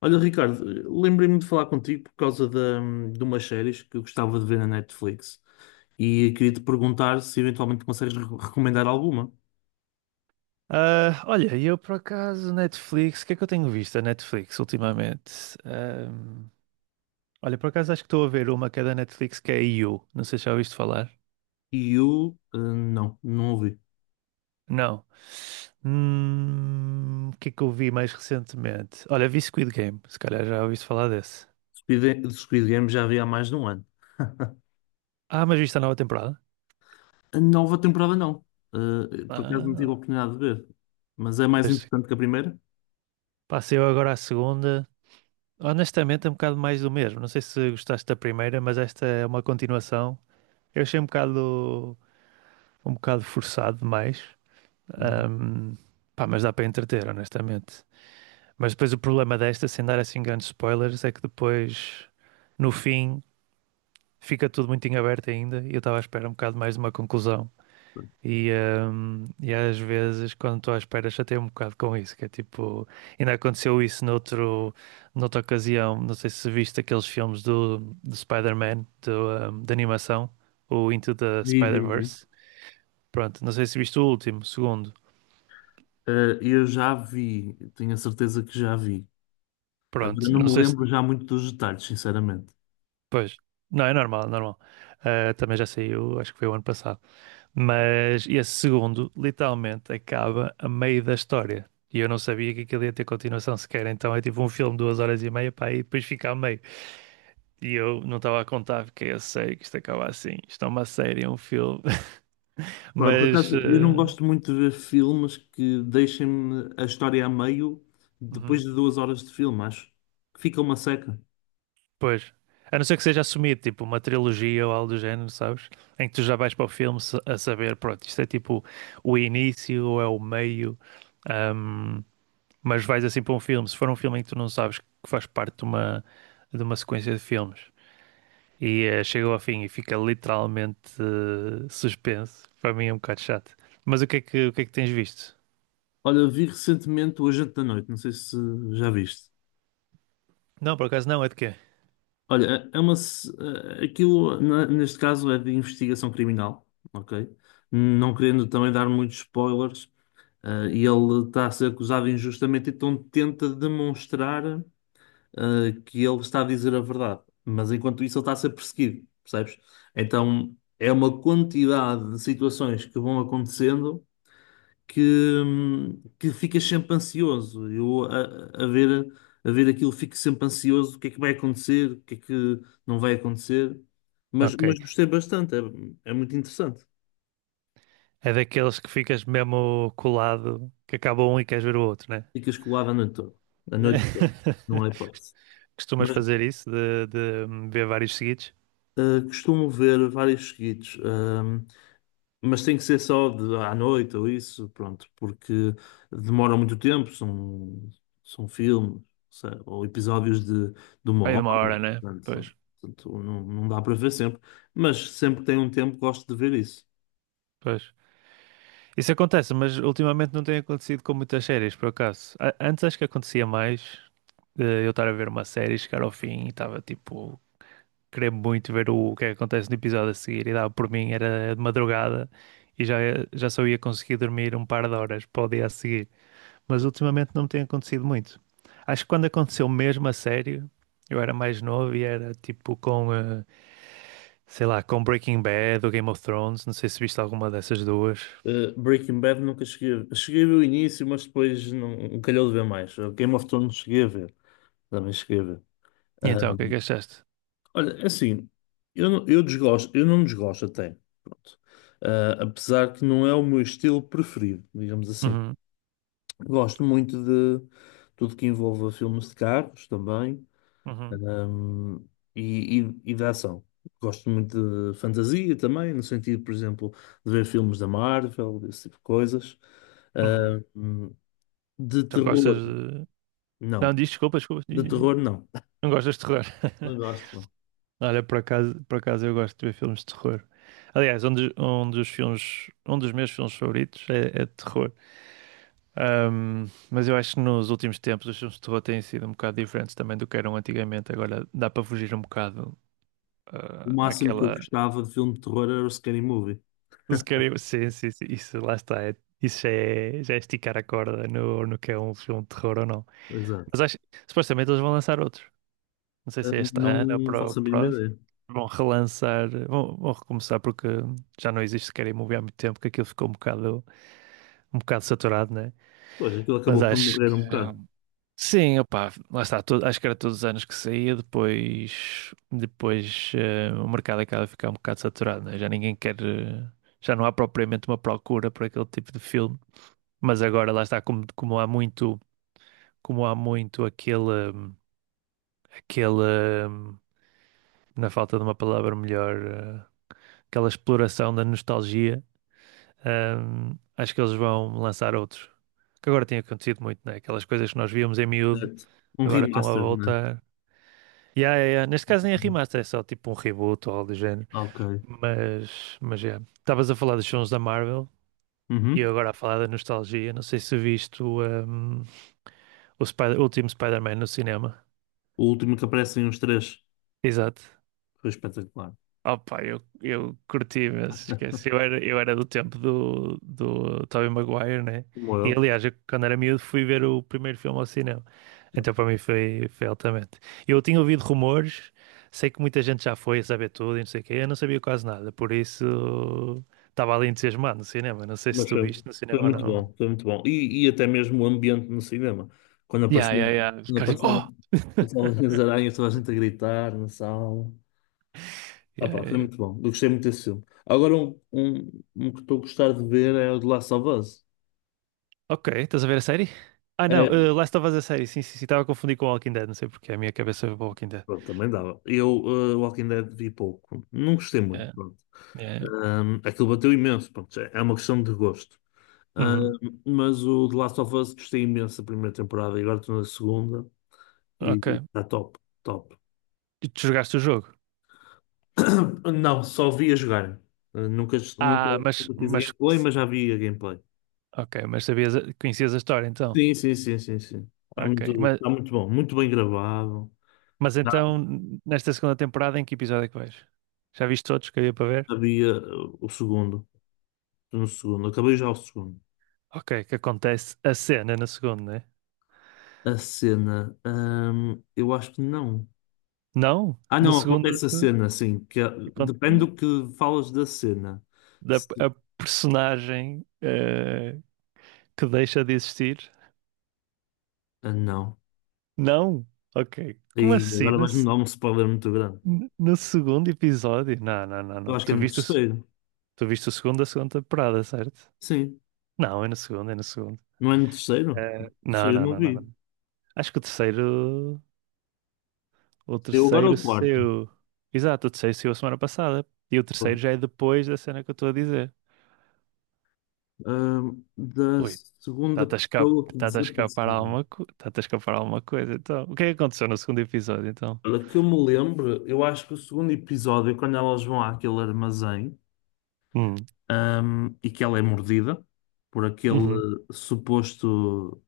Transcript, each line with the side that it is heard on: left: Olha, Ricardo, lembrei-me de falar contigo por causa de umas séries que eu gostava de ver na Netflix e queria te perguntar se eventualmente consegues recomendar alguma.
right: Ah, olha, e eu por acaso, Netflix, o que é que eu tenho visto a Netflix ultimamente? Ahm, Olha, por acaso acho que estou a ver uma que é da Netflix que é You, não sei se já ouviste falar.
left: E eu, não, não ouvi.
right: Não. O que é que eu vi mais recentemente? Olha, vi Squid Game, se calhar já ouviste falar desse.
left: Squid Game já vi há mais de um ano.
right: Ah, mas viste a nova temporada?
left: A nova temporada não. Por acaso não tive
right: Ah,
left: a oportunidade de ver. Mas é mais
right: pois,
left: interessante que a primeira?
right: passei eu agora à segunda. Honestamente, é um bocado mais do mesmo. Não sei se gostaste da primeira, mas esta é uma continuação. Eu achei um bocado forçado demais. Ahm, Pá, mas dá para entreter, honestamente. Mas depois o problema desta, sem dar assim grandes spoilers, é que depois, no fim, fica tudo muito em aberto ainda. E eu estava à espera um bocado mais de uma conclusão. E às vezes, quando estou à espera, chateio um bocado com isso. Que é tipo, ainda aconteceu isso noutro, noutra ocasião. Não sei se viste aqueles filmes do Spider-Man, do, de animação, o Into the
left: Vi, vi, vi.
right: Spider-Verse. Pronto, não sei se viste o último, o segundo.
left: Eu já vi, tenho a certeza que já vi. Agora
right: Pronto,
left: não
right: não
left: me
right: sei se.
left: lembro já muito dos detalhes, sinceramente.
right: Pois, não, é normal, é normal. Ah, também já saiu, acho que foi o ano passado. Mas esse segundo, literalmente, acaba a meio da história. E eu não sabia que aquilo ia ter continuação sequer. Então é tipo um filme de 2 horas e meia para aí depois fica a meio. E eu não estava a contar, porque eu sei que isto acaba assim. Isto é uma série, é um filme.
left: Olha, por
right: Mas.
left: acaso, eu não
right: Ah,
left: gosto muito de ver filmes que deixem-me a história a meio depois
right: uhum.
left: de 2 horas de filme, acho. Fica uma seca.
right: Pois. A não ser que seja assumido, tipo, uma trilogia ou algo do género, sabes? Em que tu já vais para o filme a saber, pronto, isto é tipo o início ou é o meio, ahm, mas vais assim para um filme. Se for um filme em que tu não sabes que faz parte de uma sequência de filmes e chega ao fim e fica literalmente suspenso, para mim é um bocado chato. Mas o que é que, o que é que tens visto?
left: Olha, vi recentemente O Agente da Noite, não sei se já viste.
right: Não, por acaso não, é de quê?
left: Olha, é uma. Aquilo, neste caso, é de investigação criminal, ok? Não querendo também dar muitos spoilers, e ele está a ser acusado injustamente, então tenta demonstrar. Que ele está a dizer a verdade, mas enquanto isso ele está a ser perseguido, percebes? Então é uma quantidade de situações que vão acontecendo que ficas sempre ansioso. Eu a ver aquilo fico sempre ansioso, o que é que vai acontecer, o que é que não vai acontecer, mas,
right: Ok.
left: gostei bastante, é muito interessante.
right: É daqueles que ficas mesmo colado, que acaba um e queres ver o outro, né?
left: Ficas colado a noite toda, não há hipótese.
right: Costumas
left: Mas
right: fazer isso de ver vários seguidos?
left: costumo ver vários seguidos. Mas tem que ser só à noite ou isso, pronto, porque demora muito tempo, são, são filmes, ou episódios de uma
right: Aí
left: hora,
right: de uma hora, né?
left: portanto,
right: Pois,
left: não, dá para ver sempre, mas sempre que tenho um tempo gosto de ver isso.
right: pois. Isso acontece, mas ultimamente não tem acontecido com muitas séries, por acaso. Antes acho que acontecia mais de eu estar a ver uma série, chegar ao fim e estava tipo, querer muito ver o que é que acontece no episódio a seguir e dava por mim, era de madrugada e já, já só ia conseguir dormir um par de horas para o dia a seguir. Mas ultimamente não me tem acontecido muito. Acho que quando aconteceu mesmo a sério, eu era mais novo e era tipo com. Sei lá, com Breaking Bad ou Game of Thrones, não sei se viste alguma dessas duas.
left: Breaking Bad nunca cheguei a ver. Cheguei a ver o início, mas depois não, calhou de ver mais. Game of Thrones cheguei a ver, também cheguei a ver. Eh,
right: E então, o que é que achaste?
left: Olha, é assim, eu desgosto, eu não desgosto até, pronto. Ah, apesar que não é o meu estilo preferido, digamos assim.
right: Uhum,
left: Gosto muito de tudo que envolva filmes de carros também,
right: uhum,
left: ahm, e de ação. Gosto muito de fantasia também, no sentido, por exemplo, de ver filmes da Marvel, desse tipo de coisas.
right: uhum.
left: Ahm, de
right: Então gostas
left: terror,
right: de... Não,
left: não.
right: diz desculpa, desculpa, diz,
left: De
right: diz, diz.
left: terror, não.
right: Não gostas de terror.
left: Não gosto, não.
right: Olha, por acaso eu gosto de ver filmes de terror. Aliás, um dos filmes, um dos meus filmes favoritos é, é de terror. Mas eu acho que nos últimos tempos os filmes de terror têm sido um bocado diferentes também do que eram antigamente. Agora dá para fugir um bocado
left: O
right: ah,
left: máximo que eu
right: àquela
left: gostava de filme de terror era o Scary Movie.
right: Os carimbos, sim, sim, sim, isso lá está. Isso já é esticar a corda no, no que é um filme de terror ou não.
left: Exato.
right: Mas acho, supostamente eles vão lançar outros. Não sei
left: Ah,
right: se é este ano ou
left: não
right: para o
left: faço a mínima
right: próximo.
left: ideia.
right: Vão relançar, vão, vão recomeçar porque já não existe Scary Movie há muito tempo, que aquilo ficou um bocado saturado, né?
left: Pois, aquilo
right: Mas
left: acabou por
right: acho
left: morrer
right: que
left: um bocado.
right: sim, opá, lá está, acho que era todos os anos que saía, depois, depois o mercado acaba a ficar um bocado saturado, né? Já ninguém quer, já não há propriamente uma procura por aquele tipo de filme, mas agora lá está, como, como há muito aquele, aquele, na falta de uma palavra melhor, aquela exploração da nostalgia, acho que eles vão lançar outros, que agora tem acontecido muito, né? Aquelas coisas que nós víamos em miúdo,
left: Certo. Um
right: agora estão à
left: remaster, né?
right: volta. Yeah, yeah, yeah. Neste caso nem é
left: Uhum.
right: remaster, é só tipo um reboot ou algo do género.
left: Ok.
right: Mas yeah. Estavas a falar dos filmes da Marvel e
left: Uhum.
right: eu agora a falar da nostalgia. Não sei se viste o, um, o o último Spider-Man no cinema.
left: O último que aparecem os três
right: Exato.
left: foi espetacular.
right: Opa, eu curti, mas esquece. Eu era do tempo do, do Tobey Maguire, né?
left: Como
right: E
left: eu.
right: aliás, eu, quando era miúdo fui ver o primeiro filme ao cinema. Então para mim foi, foi altamente. Eu tinha ouvido rumores, sei que muita gente já foi a saber tudo e não sei o quê, eu não sabia quase nada, por isso estava ali entusiasmado no cinema. Não sei se
left: Mas
right: tu
left: foi,
right: viste no cinema ou não.
left: foi muito bom. E até mesmo o ambiente no cinema. Quando
right: Yeah,
left: apareceram,
right: yeah, yeah. Os
left: quando
right: caras tipo, oh!
left: apareceram o Salvador das Aranhas, toda a gente a gritar na sala. Ah,
right: Yeah,
left: pá,
right: yeah,
left: foi
right: yeah.
left: muito bom. Eu gostei muito desse filme. Agora, um que estou a gostar de ver é o de Last of Us.
right: Ok, estás a ver a série? Ah não, Last of Us a série, sim, sim, sim, estava a confundir com Walking Dead, não sei porque a minha cabeça foi para Walking Dead.
left: Pronto, também dava. Eu, Walking Dead, vi pouco. Não gostei muito,
right: Yeah,
left: pronto.
right: yeah.
left: Aquilo bateu imenso, pronto. É uma questão de gosto.
right: Uhum.
left: Mas o The Last of Us gostei imenso da primeira temporada e agora estou na segunda e
right: Ok.
left: está top, top.
right: E tu jogaste o jogo?
left: Não, só vi a jogar. Eh, nunca, nunca,
right: Ah,
left: Nunca fiz a
right: mas,
left: gameplay, mas já vi a gameplay.
right: ok, mas sabias, conhecias a história então?
left: Sim, sim, sim, sim, sim.
right: Ok, mas
left: Está muito bom, muito bem gravado.
right: Mas
left: Já
right: então, nesta segunda temporada, em que episódio é que vais? Já viste todos que havia para ver?
left: sabia o segundo. Estou no segundo. Acabei já o segundo.
right: Ok, que acontece a cena na segunda, né?
left: A cena, eu acho que não.
right: Não,
left: Ah,
right: na
left: não,
right: segunda
left: acontece a cena, sim.
right: acon-
left: Depende do que falas da cena.
right: da
left: Se-
right: a personagem que deixa de existir.
left: ah, não.
right: Não, ok.
left: E
right: Como assim?
left: agora vais-me dar um spoiler muito grande.
right: No segundo episódio? Não, não, não,
left: Eu
right: não.
left: acho que é
right: Tu
left: no
right: viste o,
left: terceiro.
right: tu viste o segundo da segunda temporada, certo?
left: Sim.
right: Não, é no segundo, é no segundo.
left: Não é no terceiro?
right: Não,
left: Terceiro eu
right: não,
left: não
right: não, não,
left: vi.
right: não. Acho que o terceiro. O
left: Eu agora é
right: terceiro
left: o quarto.
right: saiu. Exato, o terceiro saiu a semana passada. E o terceiro
left: Pronto.
right: já é depois da cena que eu estou a dizer.
left: Da
right: Ui,
left: segunda pessoa que
right: está-te a escapar
left: desapareceu.
right: alguma, está-te a escapar alguma coisa. Então, o que é que aconteceu no segundo episódio, então?
left: Olha, que eu me lembro, eu acho que o segundo episódio, quando elas vão àquele armazém.
right: Hum,
left: E que ela é mordida por aquele
right: uhum,
left: suposto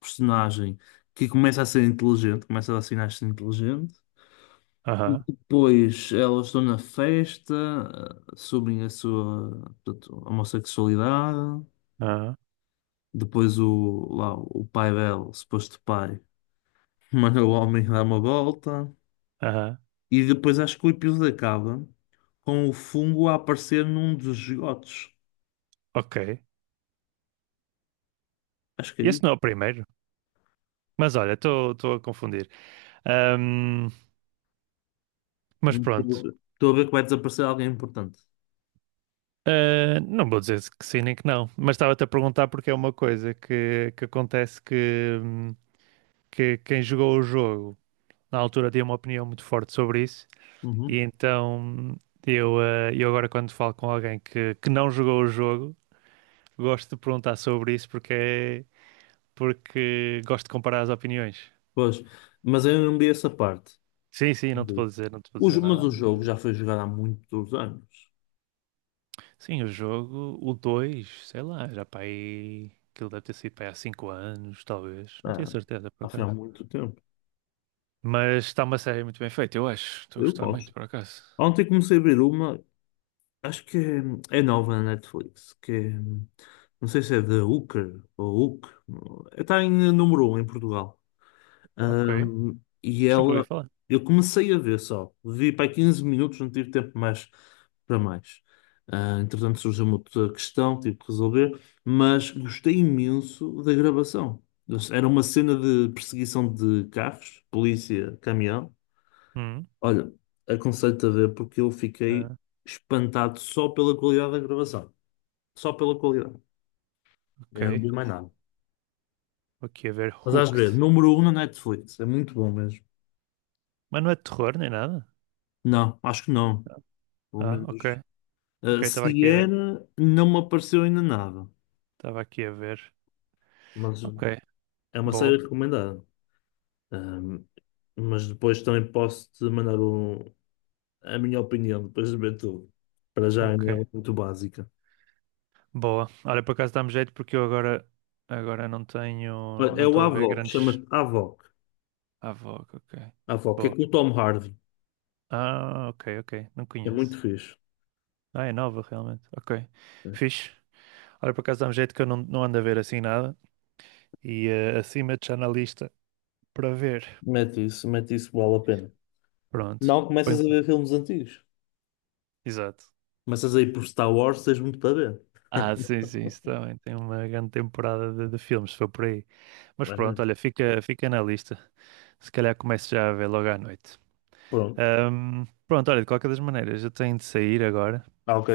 left: personagem que começa a ser inteligente, começa a dar sinais de ser inteligente. E
right: aham,
left: depois elas estão na festa, assumem a sua, portanto, homossexualidade.
right: aham,
left: Depois o, lá, o pai dela, o suposto pai, manda o homem dar uma volta.
right: aham,
left: E depois acho que o episódio acaba com o fungo a aparecer num dos esgotos.
right: ok.
left: Acho que
right: Esse
left: é.
right: não é o primeiro. Mas olha, estou a confundir. Ahm, mas
left: Hum,
right: pronto.
left: Estou estou a ver que vai desaparecer alguém importante.
right: Ah, não vou dizer que sim nem que não. Mas estava-te a perguntar porque é uma coisa que acontece que quem jogou o jogo. Na altura dei uma opinião muito forte sobre isso, e
left: Uhum.
right: então eu, eu agora quando falo com alguém que não jogou o jogo, gosto de perguntar sobre isso porque, porque gosto de comparar as opiniões.
left: Pois, mas eu não vi essa parte.
right: Sim, sim,
left: Não
right: não te vou
left: vi.
right: dizer, não te vou dizer
left: Mas o
right: nada.
left: jogo já
right: Mas-
left: foi jogado há muitos anos.
right: Sim, o jogo, o 2 sei lá, já para aí, aquilo deve ter sido para aí há 5 anos, talvez, não tenho
left: Ah,
right: certeza por
left: já foi há
right: acaso.
left: muito tempo.
right: Mas está uma série muito bem feita, eu acho. Estou a
left: Eu
right: gostar muito,
left: gosto.
right: por acaso.
left: Ontem comecei a ver uma, acho que é nova na Netflix, que é, não sei se é The Hooker ou Hook. Está em número um em Portugal.
right: Ok. Acho
left: Ahm, e
right: que nunca ouvi
left: ela,
right: falar.
left: eu comecei a ver só, vi para aí 15 minutos, não tive tempo mais para mais. Ah, entretanto, surgiu uma outra questão, tive que resolver, mas gostei imenso da gravação. Era uma cena de perseguição de carros, polícia, caminhão.
right: Hum.
left: Olha, aconselho-te a ver porque eu fiquei
right: Ah,
left: espantado só pela qualidade da gravação. Só pela qualidade. Eu não
right: ok.
left: vi mais nada.
right: Vou aqui a ver
left: Mas às ver,
right: Hooked.
left: número um na Netflix. É muito bom mesmo.
right: Mas não é de terror nem nada?
left: Não, acho que não. Pelo
right: Ah, ok.
left: menos.
right: Ok,
left: Se era, não me apareceu ainda nada,
right: estava aqui a ver.
left: mas
right: Ok,
left: é uma série
right: boa.
left: recomendada. Um, mas depois também posso te mandar a minha opinião, depois de ver tudo. Para já
right: Ok,
left: ainda é muito básica.
right: boa. Olha, por acaso dá-me jeito porque eu agora, agora não tenho,
left: Olha,
right: não
left: é o
right: estou a ver
left: Avoc,
right: grandes...
left: chama-se Avoc.
right: Ah, Vogue, ok.
left: Avoc, é
right: Boa.
left: com o Tom Hardy,
right: Ah, ok, ok. Não
left: é muito
right: conheço.
left: fixe.
right: Ah, é nova realmente. Ok, fixe. Olha, por acaso dá-me jeito que eu não, não ando a ver assim nada. E acima de já na lista para ver.
left: Mete isso, vale a pena.
right: Pronto.
left: Não começas
right: Põe-
left: a ver filmes antigos,
right: Exato.
left: começas a ir por Star Wars, tens muito para ver.
right: Ah, sim, sim, isso também tem uma grande temporada de filmes, se for por aí. Mas
left: É
right: pronto,
left: mesmo.
right: olha, fica, fica na lista. Se calhar começo já a ver logo à noite.
left: Pronto,
right: Pronto, olha, de qualquer das maneiras, eu tenho de sair agora.
left: ah, ok,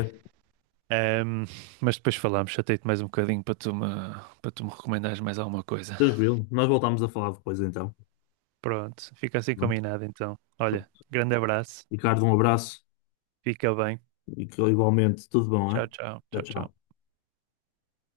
right: Ahm, mas depois falamos, chatei-te mais um bocadinho para tu me recomendares mais alguma coisa.
left: tranquilo. Nós voltamos a falar depois então.
right: Pronto, fica assim
left: Tá
right: combinado então.
left: bem?
right: Olha, grande abraço,
left: Ricardo, um abraço
right: fica bem.
left: e que igualmente tudo bom,
right: Tchau,
left: hein?
right: tchau,
left: Tchau,
right: tchau,
left: tchau.
right: tchau.